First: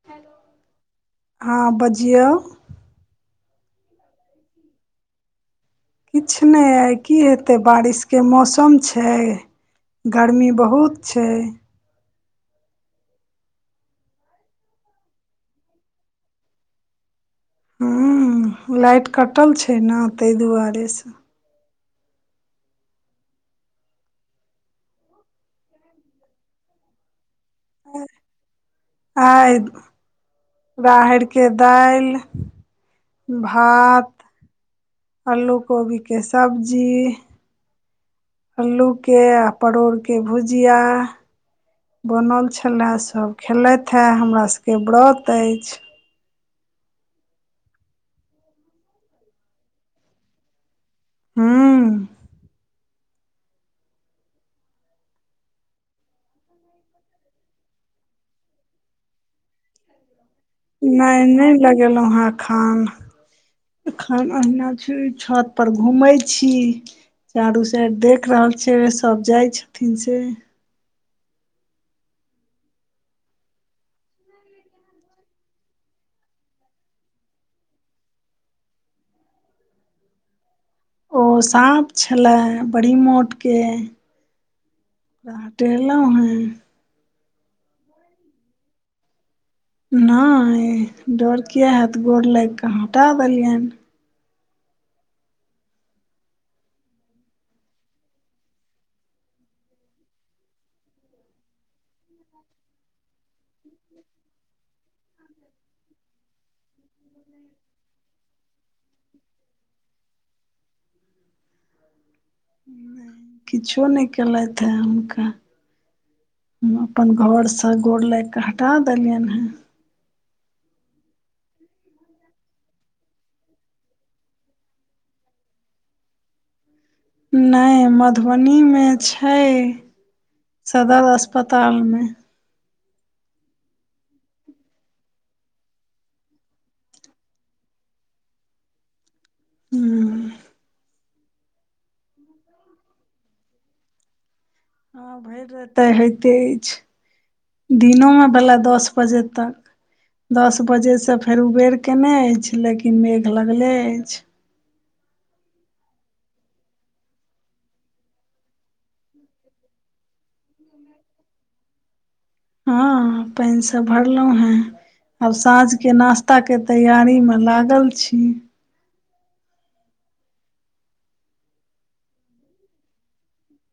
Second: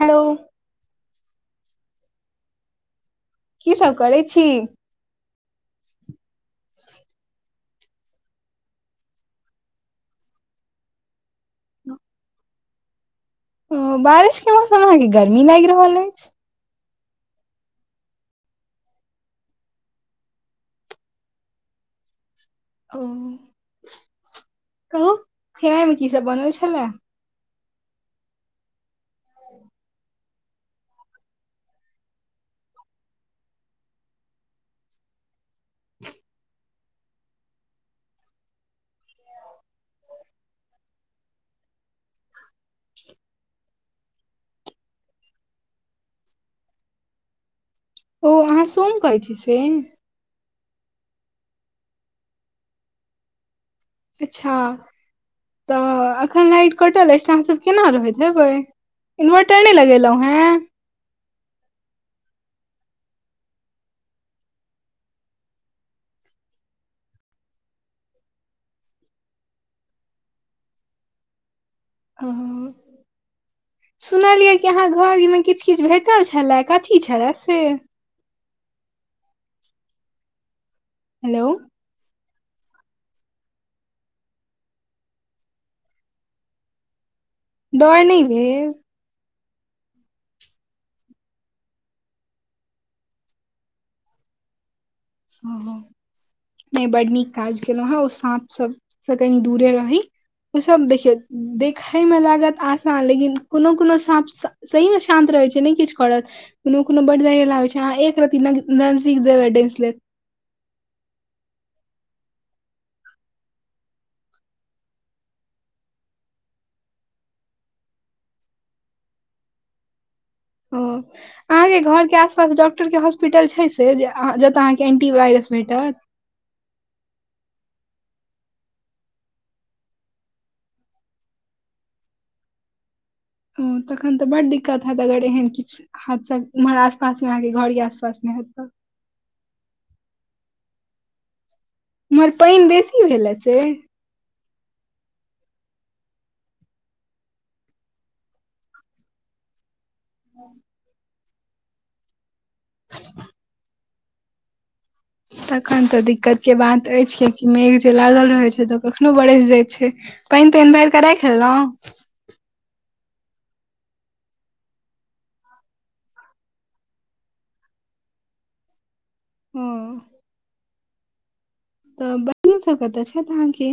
हेलौऽ ह बजियौ की सब करैय छी किछ नै आइ की हेतै एतेय बारिसके मौसम छैय गर्मी बहुत छैय ओऽ बारिस के मौसम अहाके गर्मी लाएगी रहल अछि। हू लाइट कटल छैय न तैय दुआरे स ओ कहु खेनैय मे की सब बनल छएला। उह आगि [unintelligible] राहैरके दालि भात अलू कोबी के सब्जी अल्लू के आ परोर के भुजिया बनल छलाय सब खेलथि ह हमरा सबके व्रत अछि। ओ अहा सोम करै छी से ह अच्छा त एखन लाइट कटल अछि त अहा सब केना रहैत हेबै इन्वटर नै लगेलहु हँ नै नै लगेलहु ह अखन एखन अहिना छी छत पर घुमेैय छी। चारू साइड देख रहल छियैय सब जाय छथिन से हु हुहु सुनलियै कि अहा घरमे किछु किछु भेटल छलै कथी छलै से ओऽऽ हेलो साॅप छलैह बड़ी मोट के ओकरा हटेलहु ह डर नै भेल नै डर किया हैत गोर लागि कऽ हटा देलियैनि ह नै बड नीक काज केलहु आहा ओ साँप सब स कनी दूरे रही। ओ सब देखियो देखैयमे लागत आसान लेकिन कोनो कोनो साफ त सहीमे शांत रहैय छै नै किछ करत कुनो कुनो बड्ड जहरीला होई छै अहाँ एक रति नजदीक जेबै डेंइस लेत। किछो नै केलथि ह हुनका हम अपन घरस गोर लागि कऽ हटा देलियनि ह ओऽ अहाके घरके आसपास डॉक्टरके हाॅस्पिटल छै से जतय अहाके ऐँटीवायरस भेटत नै मधुबनीमे छैय सदर अस्पतालमे ओ तखन तऽ बड़ दिक्कत हैत अगर एहन किछ हादसा उम्हर आसपास मे अहाके घर ही आसपास मे हेतय ह उम्हर पाइन बेसी भेल ह से हँ भरि राइत होइते अछि दिनोमे भेल दस बजे तक दस बजे स फेर उबेर केने अछि लेकिन मेघ लगले अछि तखन तऽ दिक्कत के बात अछि कियाकि मेघ जे लागल रहै छै तऽ कखनो बरैस जाइत छै पइन ताइन भरिक राखि लेलहु हँ पाइन सब भरलहुं हें। आब साँझ के नाश्ता के तैयारी में लागल छी। हँ तऽ बहीन सब कतऽ छैय अहाँके।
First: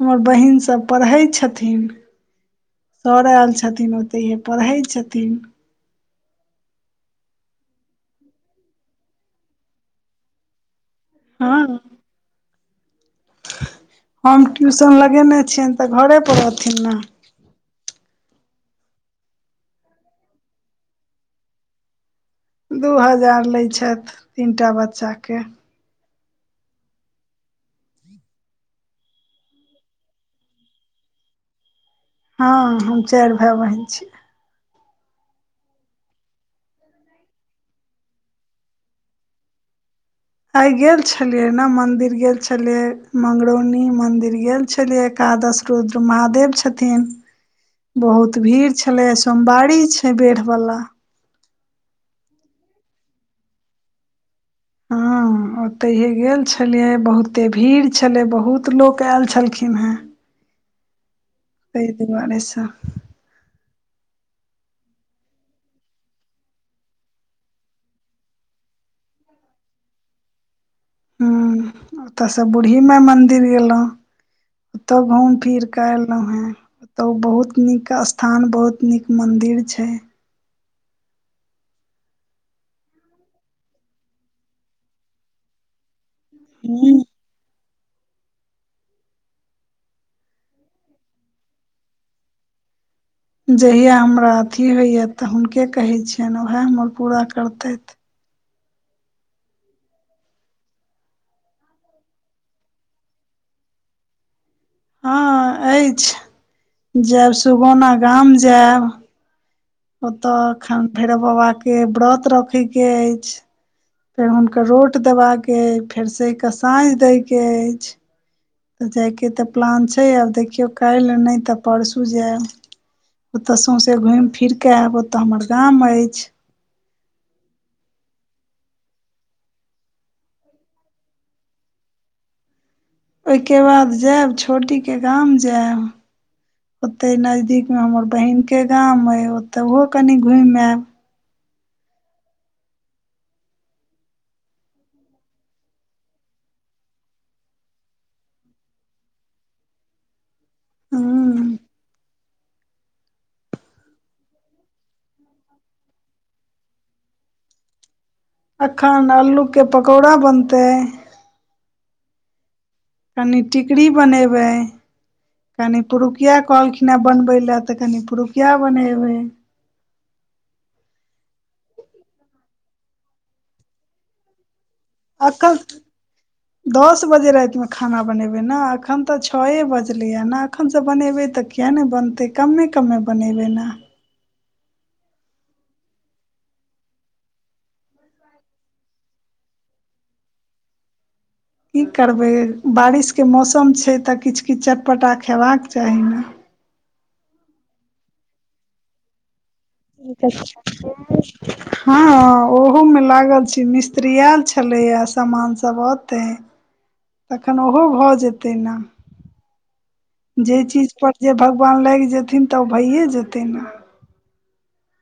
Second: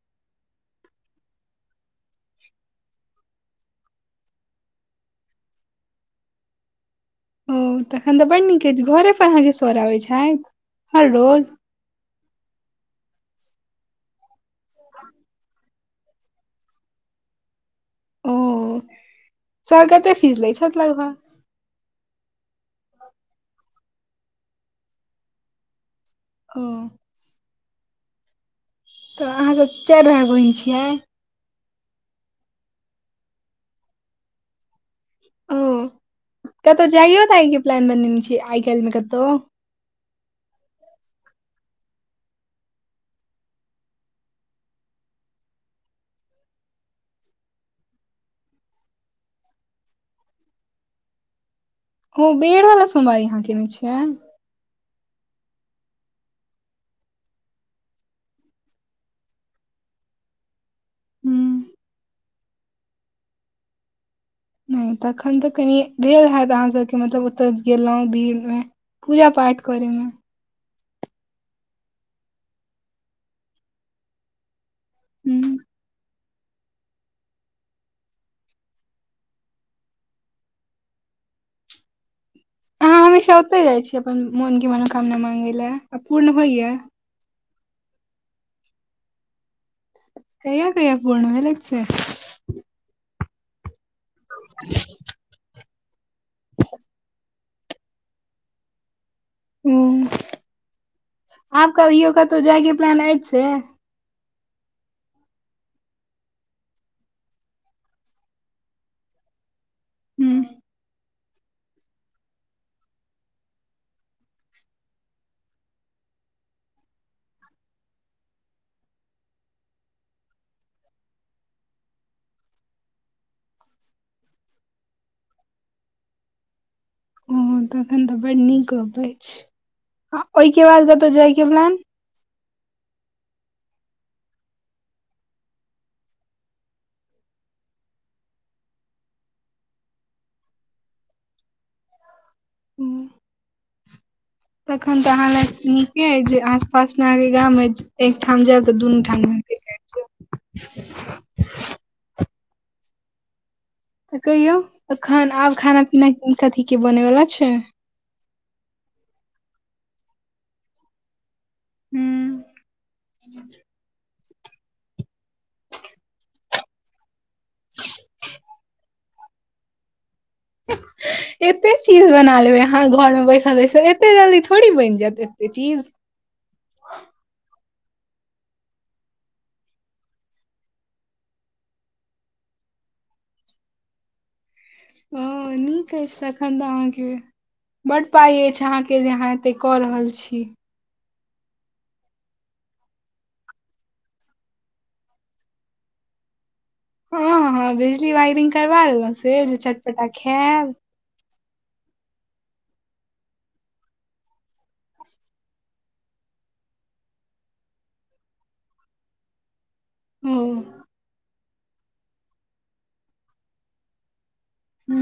हमर बहिनसभ पढ़ै छथिन। सर आयल छथिन ओतहिए पढ़ै छथिन। ओ तखन तऽ बड नीक अछि घरे पर अहाँके सर आबैत छथि हर रोज। हँ हम ट्यूशन लगेने छियनि तऽ घरे परर रहथिन ने। ओ सर केते फीस लै छत लागभग। दू हजार लैत छथि तीनटा बच्चाके। ओ तऽ अहाँसभ चारि भााय बहिन छियै। हँ हम चारि भाइ बहिन छी। ओ कतहु जाइयो तऽ आइ के प्लान बनेने छी आइ काल्हि मे कतहु। आइ गेल छलियै ने मन्दिर गेल छलियै मंगरौनी मन्दिर गेल छलियै एकादश। रुद्र महादेव छथिन। बहुत भीड़ छले सोमवारी छैय बेढ़ बाला। ओ बेड़ वाला सोमवारी यहाँ केने छियै। [inaudible] ओतहिए गेल छलियै बहुते भीड़ छलै बहुत लोक आयल छलखिन हें। हूँ तै दुआरे स नहि तखन तऽ कनि भेल हेत अहाँ सबके मतलब ओतऽ गेलौं भीड़ मे। पूजा पाठ करैमे। हूं ओतऽस बूड़ही माइ मन्दिर गेलहुँ ओतहु घुमि ह फिरकेऽ एलौं हं ओतो बहुत नीक स्थान बहुत नीक मंदिर छै। आहाँ हमेशा ओतय जाइ छीयै अपन मोनके मनोकामना माँगय लए आ पूर्ण होइया। हूँ कहिया कहिया पूर्ण भेलैग से। जहिया हमरा अथी होइया तऽ हुनके कहै छियनि उएह हमर पूरा करतथि। हूं आब कभियो कतौ जायके प्लान अछि से। हँ अछि जेऽब सुगौना गाम जेऽब। भैरव बाबाक के व्रत रखै के अछि। फेर हुनकर रोट देबाके अइ फेर सहिकेऽ साँझ दैके अछि। तऽ जायके तऽ प्लान छैय आब देखियौ काल्हि नहि तऽ परसू जेऽब। ओतऽ सौंसे घुमि फिर के एब ओतऽ हमर गाम अछि। ओहो तखन तऽ बड नीक गप अछि आ ओइके बाद कतौ जायके मन ओइके बाद जेऽब छोटीके गाम जेऽब। ओतै नजदीक में हमर बहिन के गाम अय ओतोहो कनि घुमि एऽब। हू तखन तऽ अहाँला नीके ऐ जे आस पास में अहाँ के गाम अछि। एकठाम जायब तऽ दुनू ठाम घुमि फिरि के आइब जेऽब। हू तऽ कहियो अखन आब खाना पीना कथी के बनेलऽ छै अखन आलू के पकौड़ा बनतै। हूँ कनि टिकरी बनेबै कनि पुरुकिया कहलखिन ह बनबै ले ले तऽ कनि पुरुकिया बनेबै। एते चीज बना लेबै अहाँ घर में बैसल बैसल एते जल्दी थोड़ी बनि जायत एते अकल [inaudible] दस बजे रातिमे खाना बनेबै ने अखन तऽ छए बजलै ह ने एखनसँ बनेबै तऽ। किया नै बनतै कम्मे कम्मे बनेबै नऽ हं नीक अइछ तखन त अहाँके बड पाइ अछि अहाँके जे अहाँ एते कऽ रहल छी की करबै बारिशके मौसम छै तऽ किछ किछ चटपटा खेबाक चाही नऽ हँ हँ बिजली वाइरिंग करबा लेलौं से जे चट [unintelligible] हँ ओहोमे लागल छी मिस्त्री एल छलैए सामान सभ अऽतै तखन ओहो भऽ जेतै नऽ ओ जे चीजपर जे भगवान लाइग जेथिन त भइए जेतै नऽ हू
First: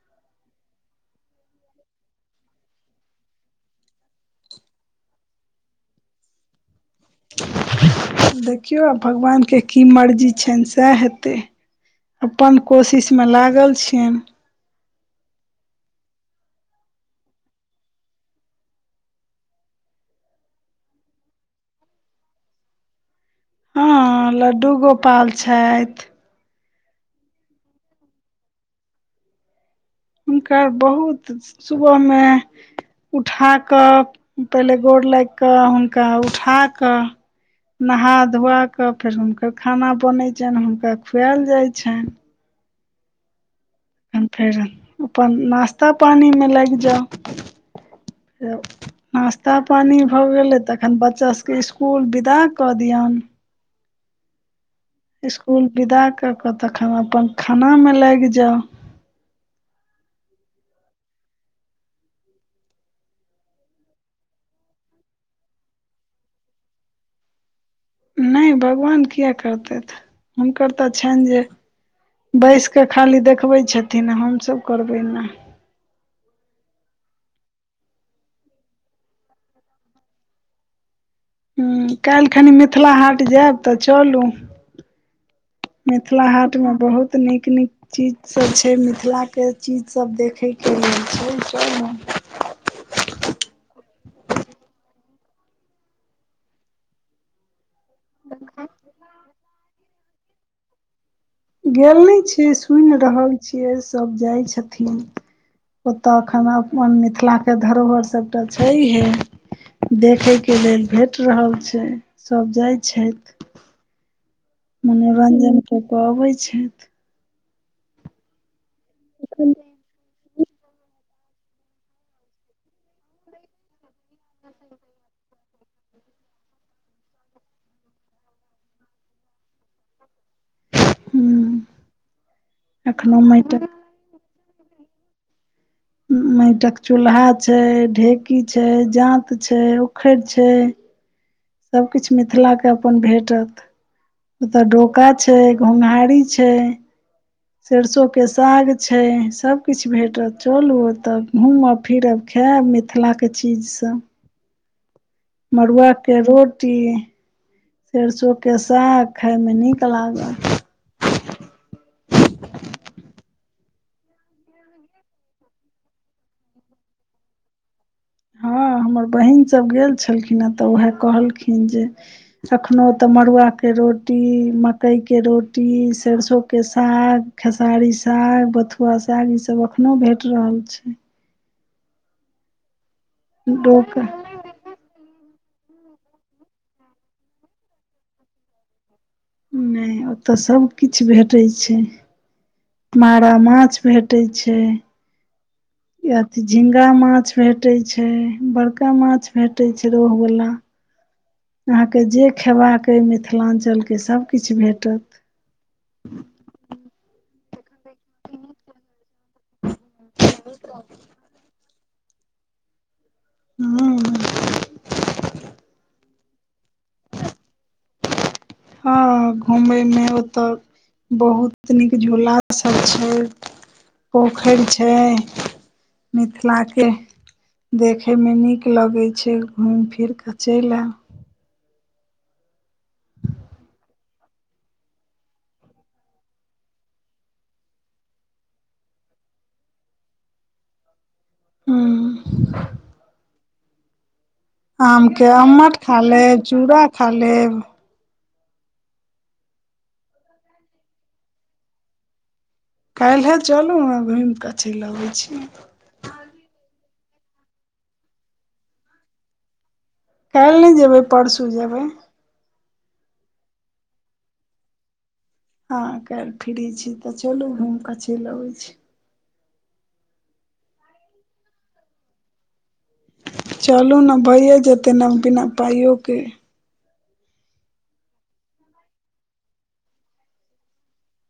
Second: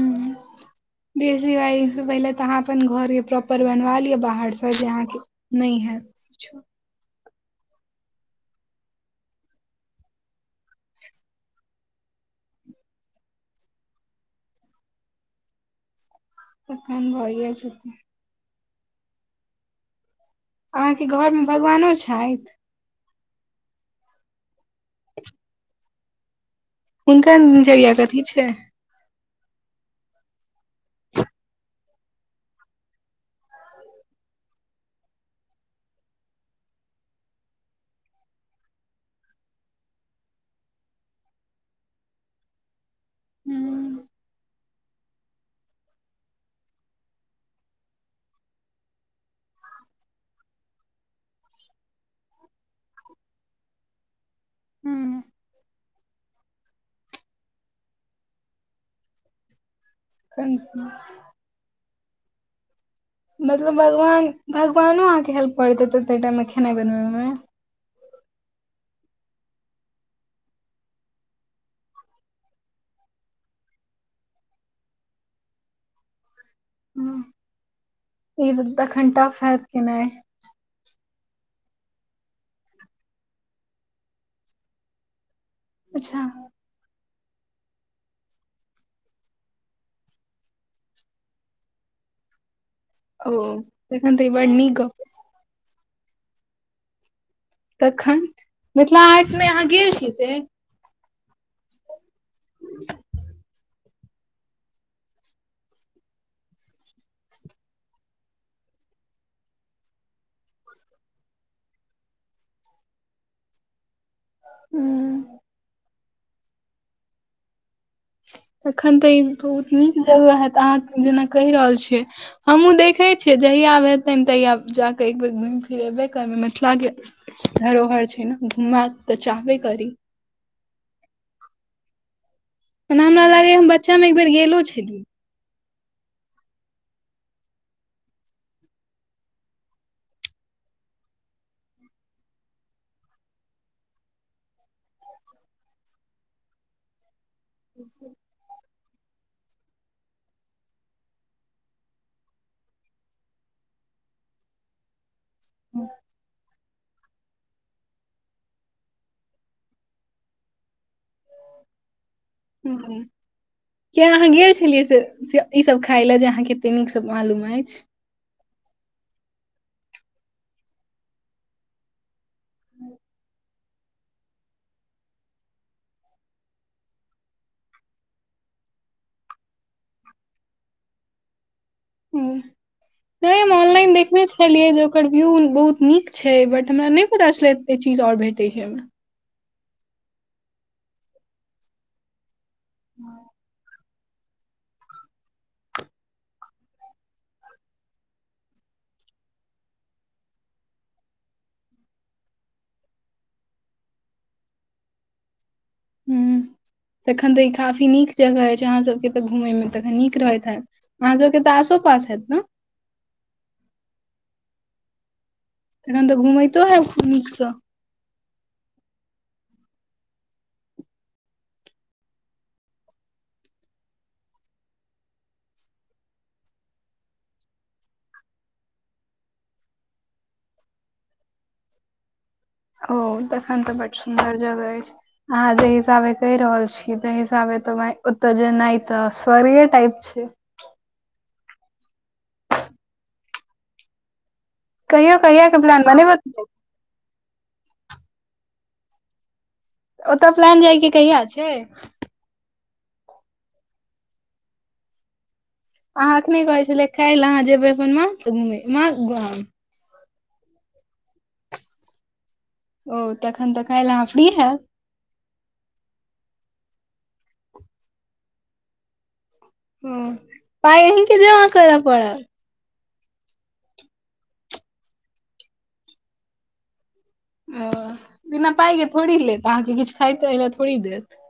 बेस [unintelligible] रीवायसँ पहिले तऽ अहाँ अपन घरके प्रॉपर बनवा लिअ बाहरसँ जे अहाँके नैय हैत किछो देखियौ आब भगवानके की मर्जी छैन सेह हेतै अप्पन कोशिशमे लागल छियनि त कान भऽ गेल छै त [unintelligible] अहाँके घरमे भगवानो छैथ हँ लड्डू गोपाल छैथ हुनक [unintelligible] कथी छै हुनकर बहुत सुबहमे उठा कऽ पहिले गोर लैग कऽ हुनका उठा कऽ नहा धुआ कऽ फेर हुनकर खाना बनै छैन हुनका खुआएल जाइ छैन हूं तहन फेर अपन नश्ता पानिमे लागि जाउ नाश्ता पानि भऽ गेलै तखन बच्चासभके इसकुल विदा कऽ दियौन हँ इसकुल विदा कऽ कऽ तखन अपन खानामे लैग जाउ कन [unintelligible] मतलब भगवान भगवानो अहाँके हेल्प करैत हेतैथ ताहि टाइम मे खेनाइ बनबइ मे नहि भगवान किए करतैथ हुनकर तऽ छैन जे बैस कऽ खाली देखबै छथिन हमसभ करबै नऽ ह ई तखन टफ [unintelligible] हैत केनाइ ह काल्हि खनि मिथिला हाट जैब तऽ चलू अच्छा मिथिला हाट मे बहुत नीक नीक चीजसभ छै मिथिलाके चीजसभ देखयके लेल छै सभ ने ओ तखन तऽ ई बर निक गप तखन मिथिला हाट मे अहाँ गेल छी से गेल नै छी सुनि रहल छियै सभ जाइ छथिन ओत एखन अपन मिथिलाके धरोहर सभटा छैहे देखय के लेल भेट रहल छै सब जाइ छैथ मनोरंजन कऽ कऽ अबै छैथ तखन तऽ ई बहुत निक त अहाँ जेना कहि रहल छियै हमूँ देखै छियै जहिया आब हत तहिया जाकऽ एकबेर घुइम फि फिर लेबे करबय मिथिला के धरोहर छै न घूमबाक तऽ चाहबे करी हूँ एना हमरा लागैया हम बच्चा मे एक बेर गेलो छलियै मइटक चूल्हा छै ढेकी छै जांत छै उखैड़ छै सबकिछ मिथिलाके अपन भेटत ओतऽ डोका छै घुँघहारी छै सरसों के साग छै सभ किछ भेटत चलू ओतऽ घूमब फिरब खैब मिथिलाके चीज सब मड़ुआ के रोड कट्टी सरसों के साग खााय मे नीक लागल हू ह किया अहाँ गेल छलियै से ई सब खााय ले जे अहाँके कते नीक से मालूम अछि हँ हमर बहिन सब गेल छलखिने तऽ उएह कहलखिन जे एखनोहु तऽ मड़ुआके रोड रोटी मकइके रोटी सरसों साग खेसारी साग बथु सुहस सागई सब एखनोहु भेट रहल छै ह नहि ओनलाइन डोका देखने छी देखेलिए जे ओकर व्यू बहुत नीक छै बट हमरा नहि पता छले चीज और भेटे छै ओ मे नहि ओतऽ सब किछ भेटे छै मारा माछ भेटै छै याह अथी झिंगा माछ भेटे छै बड़का माछ भेटे छै रहो वला [inaudible] अहाँकेँ जे खयबाक अइ मिथिलांचल सभ किछ भेटत हूँ तखन तऽ ई काफी नीक जगह अछि अहाँ सबके तऽ घूमय मे तखन नीक रहैत हैत अहाँसभ तऽ आसो पास हैत न [unintelligible] तखन तऽ घुमैतो है खूब नीकसँ ह घूमे में ओत बहुत नीक झूला सब छै पोखैर छै मिथिला केँ देखैमे नीक लगैत छै घुमि फिर कऽ चल ऐब् ओ तखन तऽ बड सुन्दर जगह ऐछ अहाँ जे हिसाबे कहि रहल छी ते हिसाबे तऽ ओते जेनाइ तऽ स्वर्ग टाइप छै [unintelligible] आम कहियो केँ कहिया के अम्मट प्लान खा बनेबै लेब चूड़ा खा लेब ओतय प्लन जाय केँ कहिया छै काइले चलू न घूम कऽ चल अबै छी अहाँ एखने कहै छलै काइल अहाँ जेबै अपन माँ कऽ घूम माँ कऽ घूमऊ काइल नै जेबै परसू जेबै ओ तखन तऽ काइल अहाँ फ्री हैव हँ काइल फ्री छी तऽ चलू घूम के चल अबै छी हू [inaudible] पाइ अहिकेँ जमा कर परत चलू ने भइए जेतै न बिना पाइय ओ केँ ओ बिना पाइ के थोड़ी लेत अहाँ केँ किछ खाइ ताइ लऽ थोड़ी देत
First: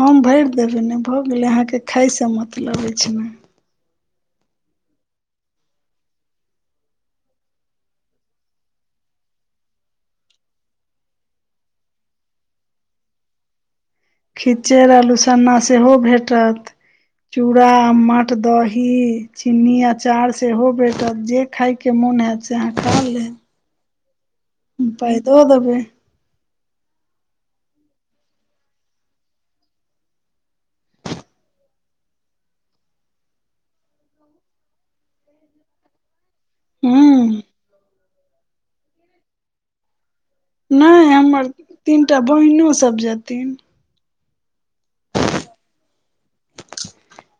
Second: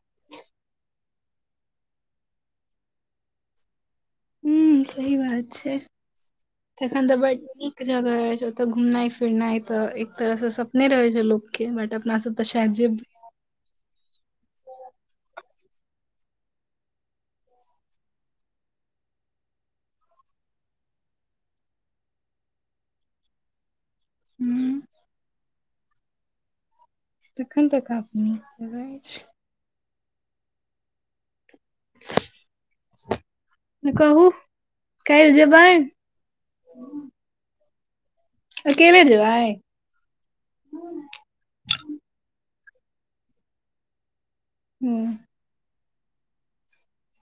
हम भैर देबै नै भऽ गेलै अहाँ केँ खाइसँ मतलब ऐछ नऽ हू सही बात छै [inaudible] तखन तऽ बढ़ नीक जगह ऐछ ओतऽ घूमनाइ फिरनाइ तऽ एक तरह से सपने रहे छै लोक केँ बट अपना तऽ सैयद जैबै खिचड़ आलूसन्ना सेहो भेटत चूड़ा आम्मट दही चिन्नी अचार सेहो भेटत जे खाय केँ मोन होैत से अहाँ खा लेब हूँ हम पाइ दऽ देबै तखन तक काफी नीक जगह ऐछै [inaudible] तऽ कहू काइल जेबाय हूँ अकेले जबाय नै हमर तीनटा बहिनोसभ जेथिन हू [unintelligible]